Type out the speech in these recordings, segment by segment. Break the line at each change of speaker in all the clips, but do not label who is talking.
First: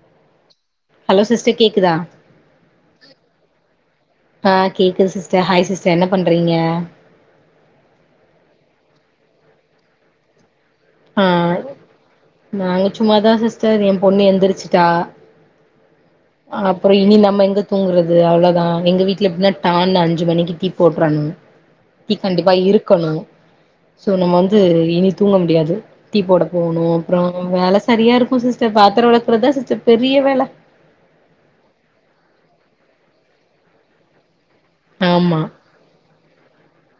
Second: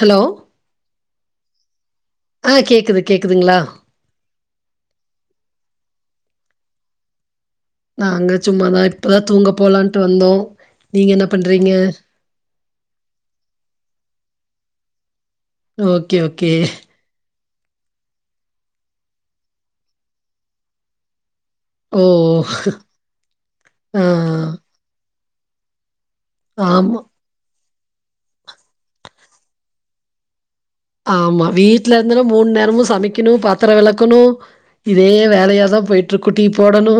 Hello
hello sister கேக் கிதா
ஆ கேட்குது கேட்குதுங்களா?
ஆஹ் கேக்குது சிஸ்டர் ஹாய் சிஸ்டர் என்ன பண்றீங்க அ
நாங்க சும்மாதா இப்பதா தூங்க போலான்ட்டு வந்தோ
ஆஹ் நாங்க சும்மாதா சிஸ்டர் எ பொண்ணு எந்திரிச்சிட்டா
ஓகே, ஓகே.
அ அப்ற இனி நம்ம எங்க தூங்குறது அவ்வளவுதா எங்க வீட்டுல எப்டினா டான்னு அஞ்சு மணிக்கு டீ போட்றனு
ஓ!
[unintelligible] கண்டிப்பா இருக்கணு
ஆ
சோ நம்ம வந்து இனி தூங்க முடியாது. டீ போட போணு
ஆமா,
அப்புறோ வேல செ சரியா இருக்கும் சிஸ்டர் பாத்ர வெளக்றதா சிஸ்டர் பெரிய வேல
ஆமா வீட்ல இருந்துனு மூன் நேரமு சமைக்கணு பாத்தர வெளக்கணு இதே
ஆமா
வேலையாதா போயிட்டுருக்கு, டீ போடணு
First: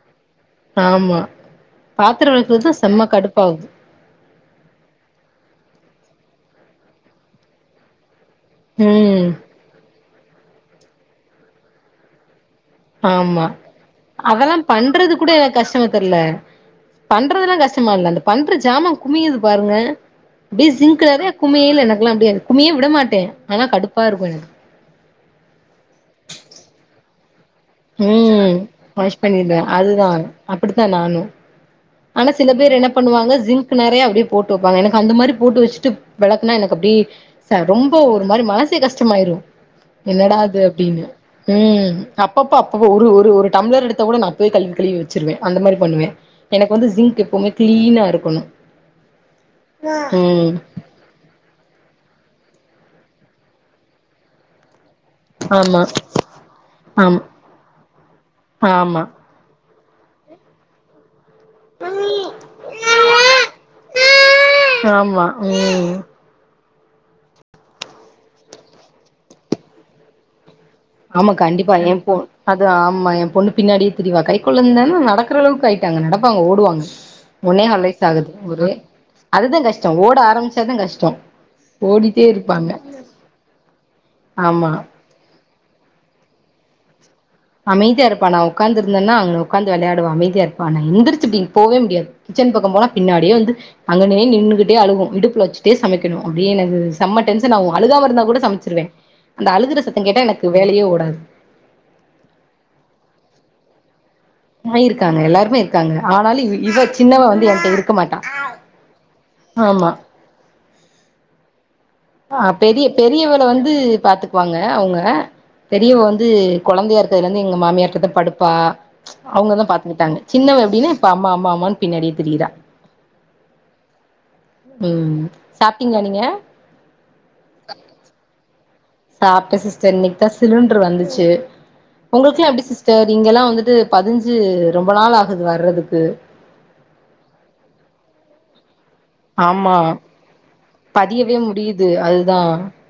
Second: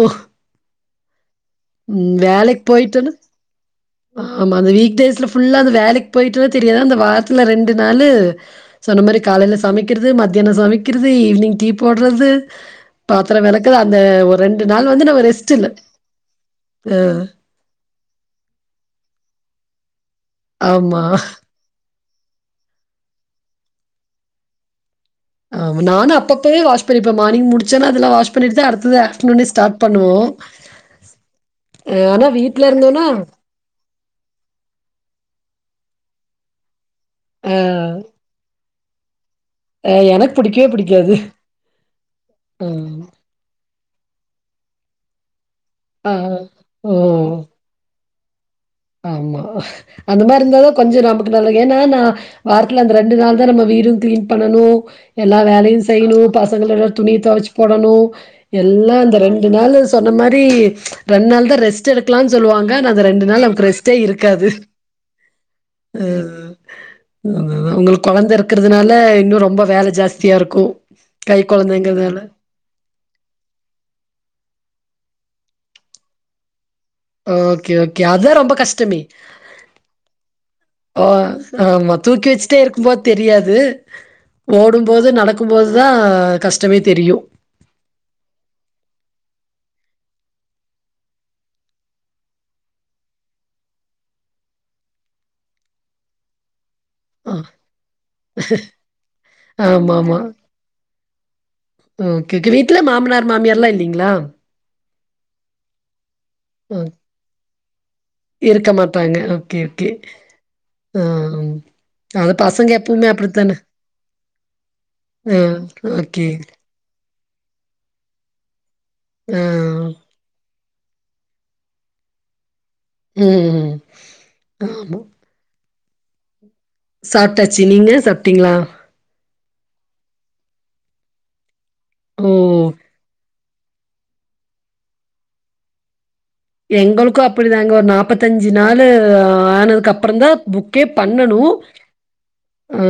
ஆமா
உம்
பாத்திரோ
வேலைக்கு
வெளக்குறதுதா செம்ம
போய்டனு
கடுப்பாகுது
ஆமா அந்த வீக்டேஸ்ல புல்லா அந்த வேலைக் போயிட்டாலா தெரியாது அந்த வாரதுல ரெண்டு நாலு சொன்ன மாரி
ம்
காலைல சமைக்கிறது மத் தெனு சமைக்கிறது ஈவ்னிங் டீ போட்றது
ஆமா அதெல்லாம்
நாள் வந்து
பண்றது
நம்ம
கூட
ரெஸ்ட்
எனக்கு
இல்ல.
கஷ்டமா தெர்ல பண்றதுெல்லாம் கஷ்டமா இல்ல அந்த பண்ற ஜாமான் குமியுது பாருங்க. சிங்க்
ஆமா.
நெறைய குவியல என எல்லாம் அப்டியே குமியே விட மாட்டேன் ஆனா கடுப்பா இருக்கும் எனக்கு.
ஆமா நானு அப்பப்பவே வாஷ் பன்னிபே மானிங் முடி ச்சன் அதெலாம் வாஷ்
ம்
பண்ணிட்டு தா அடுத்தது
வாஷ்
ஆப்டர்னுனே
பண்ணிடுவே
ஸ்டார்ட்
அதுதா
பண்ணுவோம்
அப்டித்தா நானு
அ
ஆனா சில
வீட்ல
பேர் என்ன
இருந்தோம்னா,
பண்ணுவாங்க ஸிங்க் நெறைய அப்டியே போட்டு வெப்பாங்க எனக்கு அந்த மாரி போட்டு வச்சுட்டு.. வெளக்குனா எனக்கு அப்டி
அ
சார் ரொம்ப ஒரு மாரி மனசே கஷ் ஷ்டமாயிரு
அ எனக்கு
என்னடா அது
பிடிக்கவே
அப்டின்னு
பிடிக்காது.
ம் அப்பப்ப அப்பப்ப
ம்.
ஒரு ஒரு ஒரு டம்ளர் எடுத்த கூட நா போய் கழுவி கழுவி வெச்சிருவே அந்த மாரி பண்ணுவே
ஆ.
வந்து
ஓ!
ஜிங்க் எப்பவுமே க்ளீன் னா இருக்குணு
ஆமா அந்த மாரி இருந்தாதா கொஞ்ச நமக்கு நல்லது ஏன்னா நா வாரத்துல அந்த ரெண்டு நாள் தா நம்ம வீடூ கிளீன் பண்ணனு எல்லா வேலையு
ஆமா
செய்யணு பசங்கலோட
ஆம்
துணிய தெவச்சு போடணு எல்லா
ஆமா
அந்த ரெண்டு நாள்ல சொன்ன மாரி ரெண்டு நாள் தா ரெஸ்ட் எடுக்காலுனு சொல்லுவாங்க ஆனா அந்த ரெண்டு நாள்ல ரெஸ்டே இருக்காது
ஆமா ம்
உம் ம்ம் உங்களுக்கு கொழந்தை இருக்கிறதுனால இன்னு ரொம்ப வேல ஜாஸ்தியா இருக்கு
ஆமா
கை
கண்டிப்பா எ பொ
கொழந்தைங்கிறதுனால
அது ஆமா எ பொண்ணு பின்னாடியே திரிவா கைக்கொழந்தேனா நடக் டக்கறளவுக்கு ஆயிட்டாங்க நடப்பாங்க ஓடுவாங்க ஒன்னே
ஓகே
கால்
ஓகே
வயசு
அதா
ஆகுது
ரொம்ப
ஒரு
கஷ்டமே
அதுதா கஷ்டோ ஓட ஆரம்பிச்சாதா
ஓ
கஷ்டோ
ஆமா
ஓடிட்டே
தூக்கி வச்சுட்டே
இருப்பாங்க
இருக்கும்போது தெரியாது
ஆமா
ஓடும்போது நடக்கும்போது தா கஷ்டமே தெரியு
அமைதியா இருப்பா நா உக்காந்து இருந்தேன்னா அங்க உக்காந்து விளையாடுவ அமைதியா இருப்பா நா எந்திரிச்சு இப்டி போவே முடியாது கிச்சன் பக்க போனா பின்னாடியே வந்து அங்கனே நின்னுகிட்டே அழுகு இடுப்புல வச்சுட்டே சமைக்கணு அப்டியே எனக் செம்ம
ஆ
டென்சினாகு அழுகாம இருந்தா கூட சமைச்சிருவே அந்த அழுகுற
ஆமா
சத்த
ஆமா
கேட்ட எனக்கு வேலையே ஓடாது
ட்ல்ல மாமனார் மாமியார்ல இல்லேங்களா
இருக்காங்க எல்லாருமே இருக்காங்க ஆனாலு
ஆ
இவ சின்னவ வந்து என்ட்ட இருக்க மாட்டா
இருக்க மாட்டாங்க ஓகே ஓகே
ஆமா
ஆ ம். அது
ஆஹ்
பசங்க
பெரிய
எப்பவுமே
பெரியவள
அப்படித்தானே
வந்து பாத்துக்குவாங்க அவங்க
ஆ
பெரியவ
ஓகே
வந்து கொழந்தையா இருக் துலர்ந்து எங்க மாமியார் கிட்ட படுப்பா
ஆ
அவுங்கதா பாத்துக்கிட்டாங்க சின்னவ இவ இப்ப அம்மா அம்மா அம்மான்னு பின்னாடியே திரியிரா
உஹம் ஆமா
டீங்க நீங்க
சாப்டாச்சு நீங்க சாப்டீங்களா
சாப்ட சிஸ்டர் இன்னைக்கு தா சிலிண்ட்ரு வந்துச்சு ஒங்களுக்குலா
ஓ
எப்டி சிஸ்டர் இங்கெலா வந்துட் து பதிஞ்சு ரொம்ப நாள் ஆகுது வர்றதுக்கு
எங்களுக்கூ அப்டிதாங்க ஒரு நாப்பத்தஞ்சி நாள் லு
ஆமா
ஆனதுக்கு அப்பறம் தா புக்கே
பதியவே
பண்ணணு
முடியுது அதுதா
ஆ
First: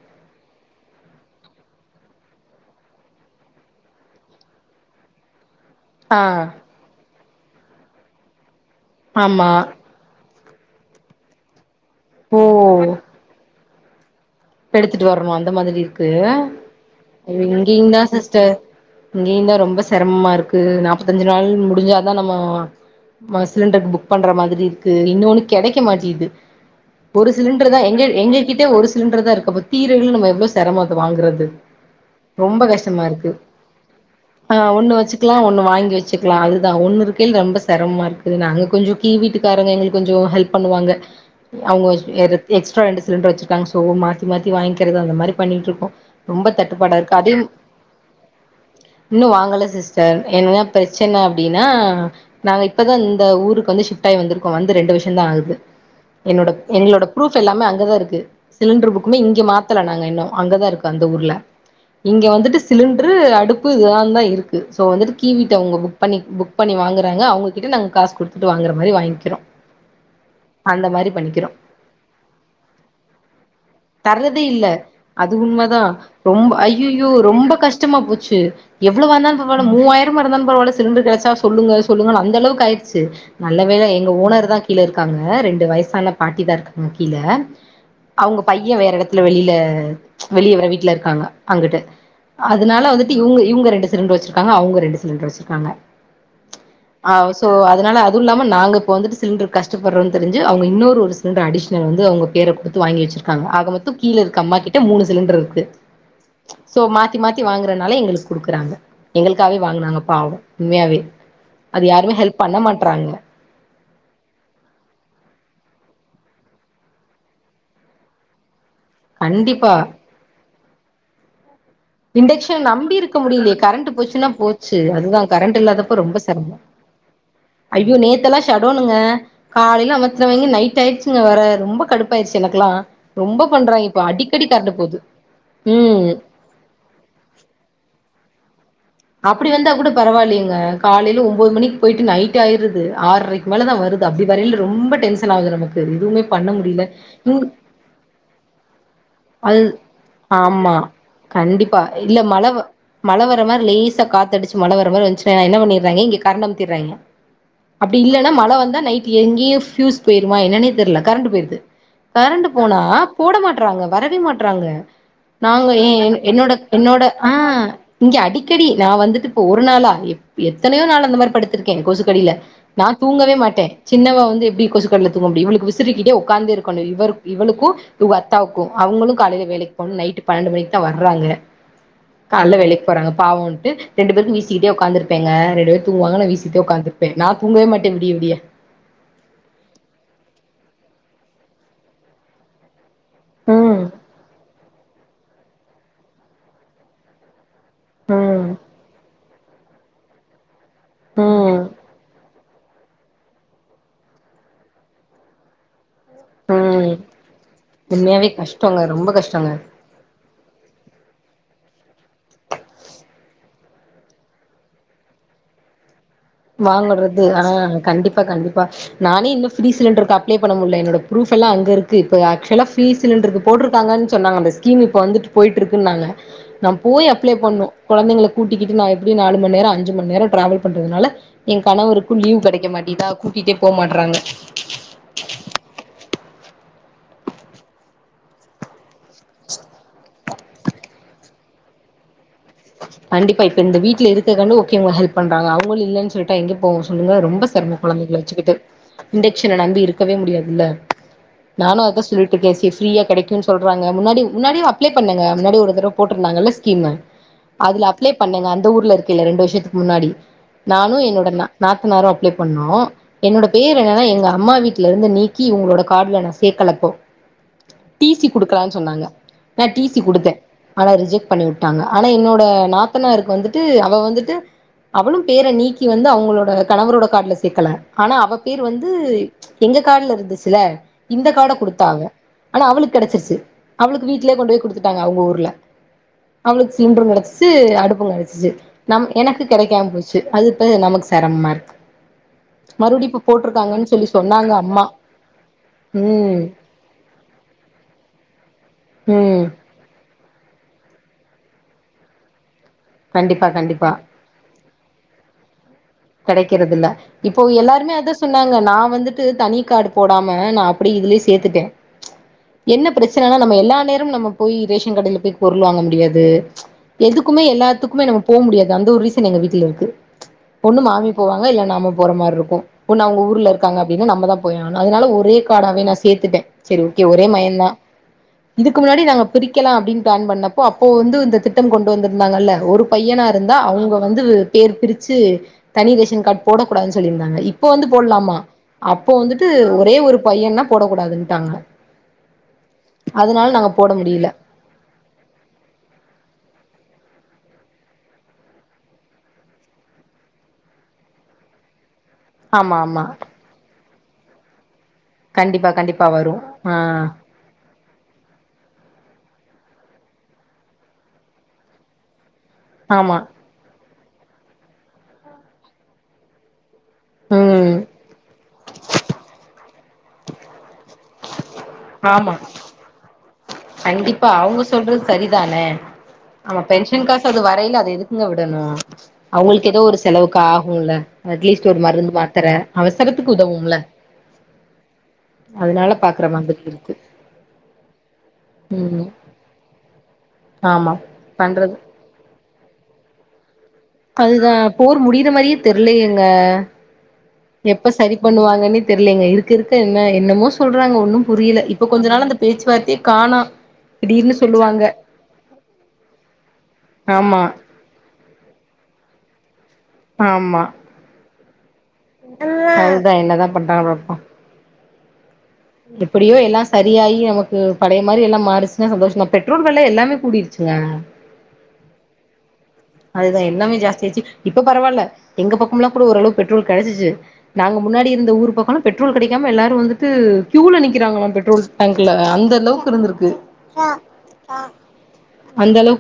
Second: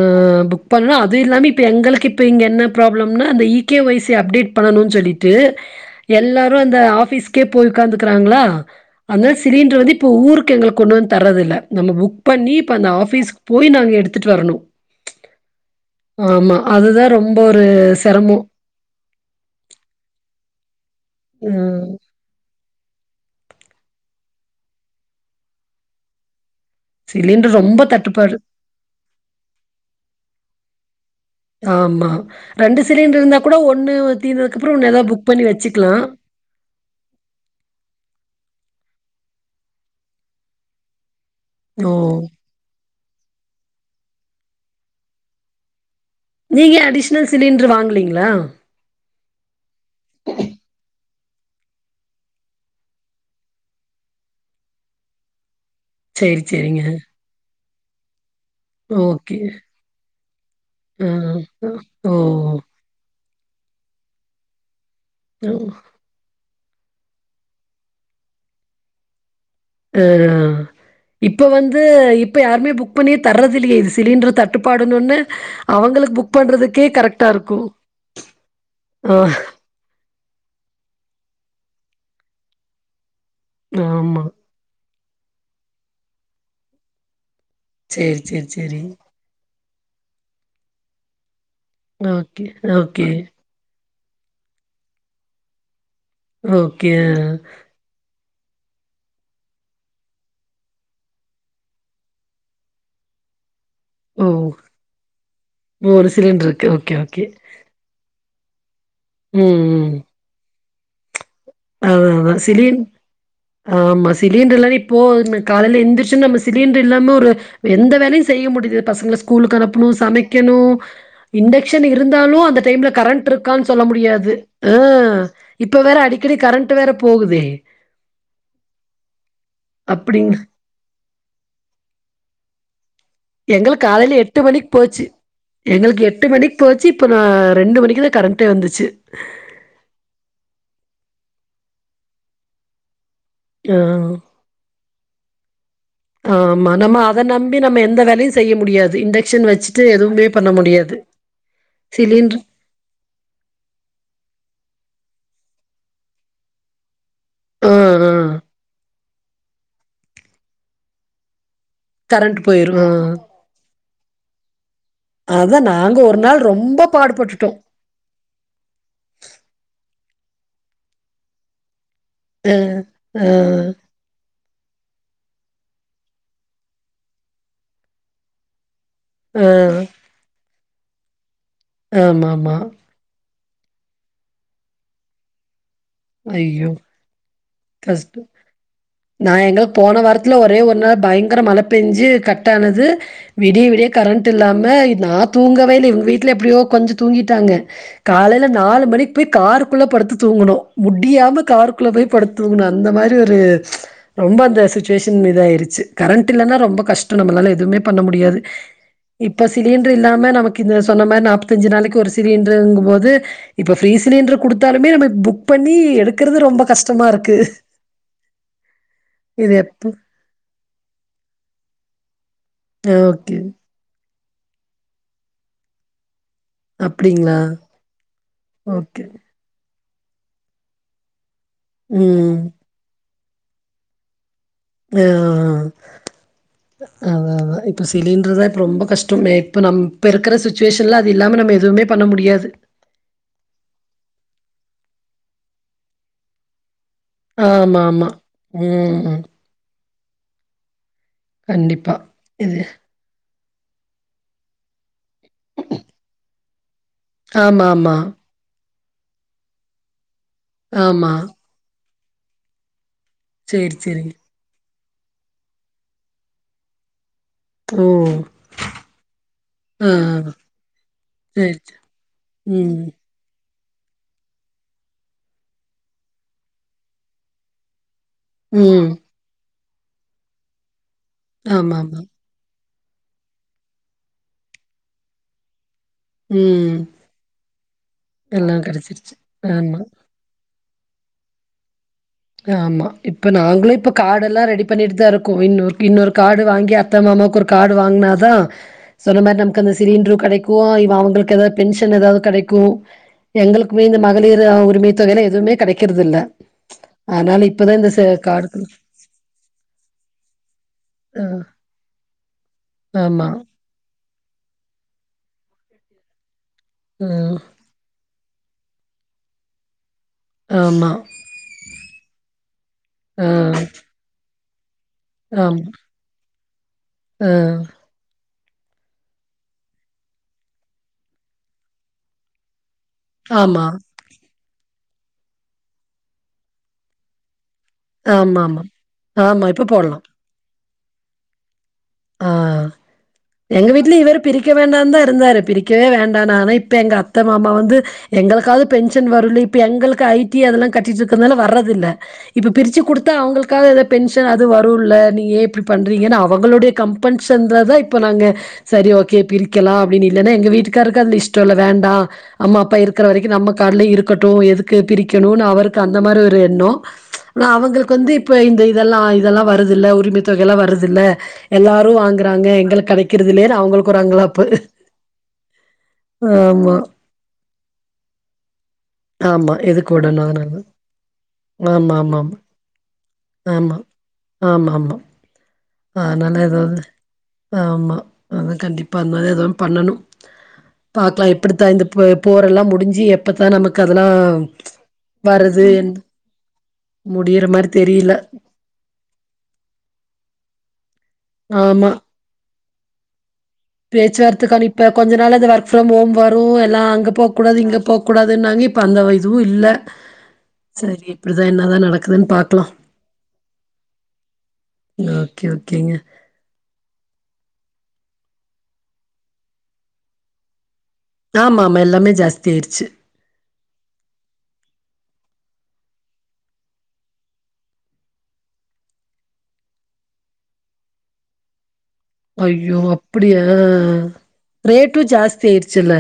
புக் பண்னா அது இல்லாம இப்ப எங்களுக்கு இப்ப இங்க என்ன ப்ராப்ளம்னா அந்த இகேஒய்சி அப்டேட் பண்ணணும் சொல்லிட்டு
ஆ
எல்லாரு அந்த ஆபிஸ் கே போய் உக்காந்துக்றாங்ளா ஆ அந்தா
ஆமா
சிலிண்டரு வந்து இப்ப ஊருக் கெங்களுக் கொன்னுவந் தர்ரதில்ல நம்ம புக்
ஓ
பண்ணி இப்ப அந்த ஆஃபீஸ் போய் நாங்க எடுத்
எடுத்துட்டு வரணு அந்த மாதிரி இருக்கு
ஆமா. அதுதான் ரொம்ப ஒரு
இங்கியும் தா
சிரமம்.
சிஸ்டர் இங்கியும் தா ரொம்ப செரமமா இருக்கு நா பதிஞ்சு நாள்
ம்.
முடிஞ்சா தா நம்ம ம சிலிண்டர் புக் பண்ற மாதுரி இருக்கு இன்னொன்னு கெடைக்க மாட்டிது ஒரு
சிலிண்டர்
சிலிண்ரு தா
ரொம்ப
எங்கள்
தட்டுப்பாடு.
எங்க கிட்டே ஒரு சிலிண்ரு தாயிருக் [unintelligible] எவ்ளோ செரமம் த வாங்குறது
ஆமா.
ரொம்ப
சிலிண்டர்
கஷ்டமாருக்கு
இருந்தா கூட
ஆஹ்
தீர்ந்ததுக்கப்புறம்,
ஒண்ணு
ஏதாவது புக்
வச்சுக்குலா
பண்ணி
ஒண்ணு வாங்கி
வச்சுக்கலாம்.
வச்சுக்குலா அதுதா ஒண்ணு இருக்கையில ரொம்ப செரம்மா இருக்குது நாங்க கொஞ்சும் கீ வீட்டுக்காரங்க எங்ளுக் கொஞ்சோ ஹெல்ப் பண்ணுவாங்க அவுங்க
ஓ!
வேர எக்ஸ்ட்ரா ரெண்டு சிலிண்டர் வெச்சிருக்காங்க [unintelligible] துமாத்தி வாங்கிறது அந்த மாரி பண்ணிட்ருக்கோ ரொம்ப
நீங்க
தட்டுப்பாடாருக்கு
அடிஷ்னல்
அதிம்
சிலிண்ட்ரு வாங்கலீங்களா?
இன்னு வாங்கல சிஸ்டர் என்ன பிர ச்சன்ன அப்டினா நாங்க இப்பதா இந்த ஊருக்கு வந்து ஷிஃப்ட்டாயி வந்துருக்கோ வந்து ரெண்டு வருஷோந்தா ஆகுது
சேரி
என்னோட
சேரிங்க.
எங்களோட ப்ரூப் எல்லாமே அங்கதா இருக்கு சிலிண்ரு புக்
ஓகே.
இங்க மாத்தல நாங்க இன்னு அங்கதா இருக்கு அந்த
ஆ
ஊர்ல
ஆ ஓ!
இங்க வந்துட்டு சிலிண்ரு து அடுப்பு இதுலாந்தா இருக்கு தோ வந்துட்டு
ஓ!
கீவீட்ட அவுங்க புக் பண்ணி புக் பண்ணி வாங்குறாங்க அவுங்ககிட்ட நாங்க காஸ் குடுத்துட்டு வாங்குற மாரி வாங்கிறோம்
அஹ் இப்ப வந்து இப்ப யாருமே புக் பண்ணியே தர்துல்லியே இஸ்
தர்றதே இல்ல அது உண்ம தான்
அவங்களுக்கு புக்
ரொம்ப
பண்றதுக்கே
ஐயோயோ
கரெக்ட்டா
ரொம்ப
இருக்கும்.
கஷ்டமா போச்சு
ஆ
எவ்ளவாந்தாலும் மூவாயரமா இருந்தாலும் பரவால சிலிண்டர் கெடச்சா சொல்லுங்க சொல்லுங்கனு அந்தளவுக்கு ஆயிர்ச்சு நல்ல வேல எங்க
ஆமா.
ஓனர் தான் கீலரு இருக்காங்க ரெண்டு வயசான பாட்டி தான் இருக்காங்க கீழே
செரி செரி
ஐ
செர்
வேற ஏடத்துல வெளியில அளிய வர வீட்டுல இருக்காங்க அங்கட்டு
ஓகே
அதனால
ஓகே
வந்துட்டு இவங்க இவங்க ரெண்டு சிலிண்டர் வச்சிருக்காங்க அவங்க ரெண்டு சிலிண்டர் வெச்சிருக்காங்க
ஓகே. ஆ.
ஆஹ் சோ அதனால அ அது இல்லாம நாங்க இப்போ வந்துட்டு சிலிண்டர் கஷ்ப்படுறோன்னு தெரிஞ்ச அவங்க இன்னொரு சிலிண்டர் அடிஷனல் ஆ அவங்க பேரை குடுத்து வாங்கி வச்சுருக் ஆ ஆக மொத் கீழே
ஓ!
இருக்கு அம்மா கிட்ட மூணு சிலிண்டர் இருக்கு
ஒரு சிலிண்டருக்கு.
சோ
ஓகே
மாத்தி
ஓகே.
மாத்தி வாங்குறனால எங்களுக்கு குடுக்குறாங்க எங்களுக்காவே வாங்கினாங்க பாவம் உண்மையாவே அது யாருமே
ஆஆ
ஹெல்ப் பண்ண
சிலி
மாட்றாங்க
ஆமா சிலிண்டர் எல்லாம் இப்போ காலையில எழுந்திரிச்சு நம்ம சிலிண்டர் இல்லாம ஒரு எந்த வேலையும் செய்ய முடியுது பசங்கள ஸ்கூலுக்கு
கண்டிப்பா
அனுப்பணும் சமைக்கணும் இந்த ஷென் இருந்தாலும் அந்த
இண்டக்ஷன்
டைம்ல
நம்பி இருக்க
கரண்ட்
முடியலையே
இருக்கான்னு சொல்ல
கரண்ட் போச்சுன்னா
முடியாது
போச்சு அதுதா கரண்ட்
இப்ப வேற
இல்லாதப்ப ரொம்ப
அடிக்க
ஐயோ நேத்த எல்லாம் சட்டவுனுங்க காலையில
அப்டின்னு
அமத்தனவங்க நைட் ஆயிடுச்சுங்க வேற ரொம்ப கடுப்பாயிடுச்சு எனக்கெல்லாம்
எங்களுக்கு காலையில் எட்டு மணிக்கு போச்சு எங்களுக்கு
ம்
எட்டு மணிக்கு போச் சு இப்போ நான் ரெண்டு மணிக்கு தான் கரண்டே வந்துச்சு
அப்படி வந்தா கூட பரவாயில்லெங்க காலையில ஒம்பது மணிக்கு போயிட்டு நைட் ஆயிடுது ஆறரைக்கு மேல
ஆ.
தான் வருது அப்படி வரைய ரொம்ப டென்ஷன் ஆகுது நமக்கு எதுவுமே பண்ண
ஆமா.
முடியல
நம்ம அத நம்பி நம்ம எந்த வேலையும் செய்ய முடியாது. இண்டக்ஷன்
அ
வச்சுட்டு எதுவுமே பண்ண
ஆமா
முடியாது.
கண்டிப்பா இல்ல
சிலிண்டர்
மழ மழை வர்ர மாதிரி லேசா காத்து அடிச்சு மழை வர மாதிரி வச்ச என்ன பண்ணறாங்கனா இங்க கரண்ட் அமுத்திறாங்க
ஆ,
அப்படி
ஆ.
இல்லன்னா மழ வந்தா நைட் எங்கேயே பியூஸ் போயிருமா என்னன்னே தெரியல கரண்ட் போயிடுது
கரண்ட்
கரண்டு போனா
போயிரும். ஆ.
போட மாட்டறாங்க வரவே மாட்டுறாங்க
அதான்
நாங்க எ
ஒரு நாள்
என்னோட
ரொம்ப
என்னோட
பாடுபட்டுட்டோம்.
ஆஹ் இங்க அடிக்க நா வந்துட்டு இப்ப ஒரு நாளா எத்தனோ நாள் அந்த மாதிரி படுத்திருக்கே கொசு கடியில
அ
நா
அ
தூங்கவே மாட்டே சின்னவ வந்து எப்படி கொசு கடில தூங்க முடியுமா இவளுக்கு விசிறிக்கிட்டே உட்காந்து இருக்கண இவளுக்கும் உங்க அத்தாவுக்கு அவுங்களோ
அ
காலைல வேலைக்கு போனு நைட் பன்னெண்டு மணிக்கு தா வர்றாங்க
ஆமாமா
பாவோன்ட்டு ரெண்டு பேருக்கு வீசிக்கிட்டே உக்காந்திருப்பேங்க ரெண்டு பேரு தூங்குவாங்க நா வீசிட்டே உக்காந்திர்பே நா தூங்கவே மாட்டே விடிய
கஷ்டோ
விடிய
நா இன்னோ போன வார்த்தல ஒரே ஒரு ன பைங்கர மழ பெஞ்சு கட் ஆனது விடிய
ம்
விடிய கரண்ட் இல்லாம வை நா தூங்கவே இல்ல இவுங்க வீட்ல எப்டியோ கொஞ்ச தூங்கிட்டாங்க காலைல
ம்
நாலு மணிக் போய் காரு குள்ள படுத்து தூங்குணோ முடியாம
ம்
காருக் குள்ள போய் உ அந்த மாரி ஒரு ச்ச ரொம்ப அந்த சிச்சுவேஷன் இது ஆயிருச்சு கரண்ட் இல்லன்னா ரொம்ப
ம்
கஷ்டோ நம்மளால எதுமே பண்ண
உண்மையாவே
முடியாது
கஷ்டங்க ரொம்ப
இப்ப
கஷ்டங்க
சிலிண்ரு இல்லாம நமக் கீத சொன்ன மாரி நாற்பத்தஞ்சு நாளைக்கு ஒரு சிலிண்டங்கு போது இப்ப ஃப்ரி சிலிண்டர் கொடுத்தாலுமே நம புக் பண்ணி எடுக் க்கிருந்து ரொம்ப கஷ்
வரது ஆ கண்டிப்பா கண்டிப்பா நானே இன்னு
இது
ஃப்ரி
எப்ப
சிலிண்டருக்கு அப்ளெ பண்ண முடிய என்னோடரூப் எல்லா அங்க இருக்கு இது ஆக்சுவலா ஃப்ரி
ஓகே
சிலிண்டருக்கு போட்டிருக்காங்கன்னு சொன்னாங் இந்த ஸ்கீம் இப்ப வந்துட்டு போயிட்ருக்குனாங்க நா போய் அப்ளே
அப்டிங்களா
பண்ணெ கொலாந்தைள கூட்டிக்கிட்டு நா
ஓகே
எப்டி நாலு மணி நேரொ அஞ் அஞ்சு மணி நேரொ டிராவல் பண்றதுனால எ கணவருக்கு
ம்
லீவ் கெடைக்க மாட்டிதா கு ட்டே போ மாட்றாங்க
அதாதா இப்ப சிலிண்டர இப்ப ரொம்ப கஷ் இப்ப நெ இப் நம் இருக்கிற சுச்சுவேஷன்ல அது இல்லாம நம் எதுவுமே பண்ண முடியாது
கண்டிப்பா இப்ப இந்த வீட்ல இருக் ஒகே கண்ணு ஓகே உங்க ஹல்ப் பண்றாங்க அவங்களு இல்லன்னு சொல்டா எங்கே போவு சொல்லுங்க ரொம்ப சிரமொ
ஆமா ஆமா
குழந்தைகள வச்சுக்குடு
ம்
இண்டெக்ஷன நம்பி இருக் இருக்கவே முடியாதுல்ல நானு
கண்டிப்பா
அதா சொல்லிட்ருகே
இது
செ ஃப்ரீயா கிடைக்குன்னு சொல்றாங்க முன்னாடி முன்னாடிய அப்ளை பண்ணுங்க முன்னாடி ஒரு தடவ போட்டிருந்தாங்கள ஸ்கீமு
ஆமா
அதுல
ஆமா
அப்ளெ பண்ணெங்க அந் இந்த ஊல இருக்கல்ல ரெண்டு வருஷத்துக்கு முன்னாடி நானு
ஆமா
என்னோட ந நாத் எல்லாரோ அப்ளே பண்ணோ என்னோட
சேரி
பேர்
சேரி
என்னன்னா எங்க அம்மா வீட் வீட்ல இருந்து நீக்கி உங்களோட கால் ட்ல நா சேர்க்கலப்போ
ஓ
டிசி குடுக்கலா நு சொன்னாங்க நான்
ஆ
டிசி குடுத்தே ஆனா ரிஜெக்ட்
சேரி சேரி
பண்ணிவுட்டாங்க ஆனா என்னோட ஆ
ம்
நாத்தனாற்கு வந் வந்துட்டு அவ வந்து ஆனா அவ பேர் வந்து
ம்
எங்க கார்டுல இருந்துச்சுல இந்த கார்ட
ஆமா ஆமா
கொடுத்தாங்க ஆனா அவளுக்கு கிடைச்சிருச்சு அவளுக்கு வீட்லயே கொண்டுவோய் கொடுத்துட்டாங்க அவங்க ஊர்ல அவளுக்கு
ம்
சிலிண்ட்ர் கெடச் [unintelligible] [unintelligible] அடுப்பும் கிடைச்சச்சு
எல்லா
நம்
கெடச்சிருச்சு
எனக்கு
ஆமா
கெடக்காம போச்சு அதுப்ப நமக்கு சிரமமா இருக்கு
ஆமா
மறுபடி
இப்ப நாங்களு
போட்ருக்காங்கன்னு
இப்ப
சொல்லி
கார்ட எல்லா
சொன்னாங்க
ரெடி
அம்மா
பண்ணிட்டு தான் இருக்கோம் இன்னொரு இன்னொரு
ம்
கார்டு வாங்கி அத்த மாமாவுக்கு ஒரு கார்டு வாங்குனாதான் சொன்னமாரி
ம்
நமக்கு அந்த சிறிய என்று கிடைக்கு இவ அவங்களுக்கு ஏதாவது பென்ஷன் ஏதாவது கிடைக்கு க்கும்
கண்டிப்பா
எங்களுக்குமே
கண்டிப்பா
இந்த மகளர் உரிமைத் [unintelligible] எதுமே கடைக்
கிடைக்கறதில இப்போ
இந்த
எல்லாருமே
ச
அதான் சொன்னாங்க
கார்டுக்கு
நான் வந்துட்டு தனி கார்ட் போடாம நான் அப்படி இதுலயே
ஆ
சேர்த்துட்டேன் என்ன
ஆமா
பிரச்சனைனா நம்ம எல்லா நேரம் நம்ம போய் ரேஷன் கடையில போய் பொருள் வாங்க முடியாது
ம்
எதுக்குமே எல்லாத்துக்குமே நம போ முடியாது அந்த ஒரு ரீசன் எங்க வீட்ல இருக்கு ஒண்ணு
ஆமா
மாமி போவாங்க இல்ல நாம போற மாரிருக்கு ஒன்னு அவங்க
ஆ
ஊர்ல இருக்காங்க அப்டின்னா நம்ம தா போய் அதனால ஒரே
ஆமா
கார்டாவே நா சேத்துட்டே செரி ஓகே ஒரே
ஆ
மகெந்தா இதுக்கு முன்னாடி நாங்க பிரிக்கலா அப்டின்னு பிளான் பண்ணப்போ அப்போ வந்து இந்த திட்டம் கொண்டு வந்திருந்தாங்கல்ல ஒரு பையனா இருந்தா
ஆமா
அவங்க வந்து பேர் பிரிச் சி தனி ரேஷன் கார்ட் போட கூடாதுன் சொல்லிருந்தாங்க இப் இப்ப வந்து போடலாமா
ஆமா ஆமா
அப்போ
ஆமா
வந்துட்டு
இப்ப
ஒரே ஒரு பையன்னா போட கூடாதுன்ட்டாங்க
ஆஹ் எங்க
போட
வீட்ல இவரு
முடியல
பிரிக்க வேண்டான் தா இருந்தாரு பிரிக்கவே வேண்டானாரு இப்ப எங்க அத் த்த மாமா வந்து எங்களுக்காவது பென்ஷன் வருனு இப்போ எங்களுக்கு ஐ டி அதெல்லா கட்டிட்டுக்கிறதுனால வரதில்ல இப்ப
ஆமா
பிரிச்சு
ஆமா
கொடுத்தா அவங்களுக்காது எத பென்ஷன் அது வ ரூல்ல நீங்க ஏ எப்டி
கண்டிப்பா கண்டிப்பா
பண்றீங்கன்னா
வரு
அவங்களுடைய
ஆ
கம்பன்சன்ட்ரத இப்ப நாங்க சரி ஓகே பிரிக்கலா அப்டின்னு இல்லைன்னா எங்க வீட்டுக்காரருக்கு அதுல இஷ்டோ இல்ல வேண்டா அம்மா அப்பா இருக்கற
ஆமா
வரைக்கு நம்ம கால்ல இருக் கட்டு எதுக்கு பிரிக்கணுனு அவருக்கு அந்த மாரி ஒரு எண்ணம் ஆனா
ம்
அவங்களுக்கு வந்து இப்ப இந்த இதெல்லா இதெல்லா வ ரதில்ல உரிமை தொகையல்லா வரதில்ல எல்லாரு
ஆமா
வாங்குறாங்க எங்களுக்கு கெடைக்கற
கண்டிப்பா அவங்க சொல்றது சரிதானே நம்ம
ஆமா
பென்ஷன் காசு அது வரயில அத எதுக்குங்க விடணு
ஆமா
அவங்களுக்கு ஏதோ
எதுக்கு
ஒரு
விடணு
செலவுக்கு
அதனால
ஆகுல்ல அட்லீஸ்ட் ஒரு
ஆமா
மருந்து
ஆமா
மாத்தர அவசரத்துக்கு உதவும்ல அதனால
ஆஹ்
பாக்குற
நல்ல
மாதிரி
ஏதாவது
இருக்கு
ஆமா அதா கண்டிப்பா
ம்
அந்த மாரி எதா பண்ணணு
ஆமா
பாக்கலா எப்படி தா
பண்றது
இந்த ப போ போர் எல்லா முடிஞ்சு எப்பதா நமக்
அதுதா போர் முடியற மாரியே
என்
தெரியலயேங்க
முடியிற மாரி
எப்ப
தெரியல
சரி பண்ணுவாங்கன்னே தெர்லங்க இருக்கு இருக்க என்ன என்ன மோ சொல்றாங்க ஒன்னும் புரியல இப்ப கொஞ்ச நாள் அந்த பேச்சுவார்த்தையே காணா
பேச்சுவார்த்தக்கான இப்ப கொஞ்ச நாள் அந்த ஒர்க் ஃப்ரம் ஹோம் வரு எல்லா அங்க போ
ஆமா
கூடாது இங்க போக் கூடாதுன்னாங்க இப்போ அந்த இதுவு இல்ல
ஆமா
இப்படிதான் என்ன தான் நடக்
அம்மா அதுதான் என்னதான் பண்றாங்க பா
ஆஹ்
எப்படியோ எல்லாம் சரியாயி நமக்கு பழைய மாரி எல்லாம் மாறுச்சன்னா சந்தோஷம் பெட்ரோல் வெள எல்லாமே கூடிடுச்சுங்க
ஆமா ஆமா எல்லாமே ஜாஸ்
அதுதான் எல்லாமே ஜாஸ்தியாச்சு இப்ப பரவால்ல எங்க பக்கம்லாம் கூட ஓரளவு பெட்ரோல் கிடைச்சிச்சு நாங்க முன்னாடி இருந்த ஊர் பக்கம்ல பெட்ரோல் கெடைக்காம எல்லாரும் வந்துட்டு க்யூல நிக்கிறாங்களா பெட்ரோல் டேங்க்ல அந்த
ஐயோ
அளவுக்கு இருந்திருக்கு
அப்படியா ரேட்டும் ஜாஸ்தி
அந்த
ஆயிடுச்சுல்ல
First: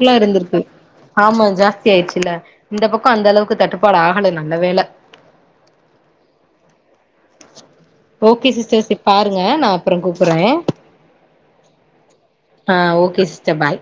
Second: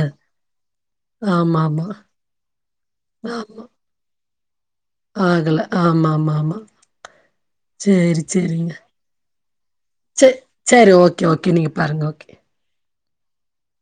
ஆமா ஆமா
தியாயிடுச்சுல்ல இந்த பக்கம் அந்த அளவுக்கு தட்டுப்பாடு ஆகலனாங்க நல்ல வேள
ஆகல ஆமா ஆமா ஆமா
ஓகே சிஸ்டர்ஸ் பாருங்க நான் அப்பறம்
சே
கூப்பறேன்
சரி, ஓகே, ஓகே. நீங்க பாருங்க. ஓகே.
ஆஹ் ஓகே கிஸ்டபாய்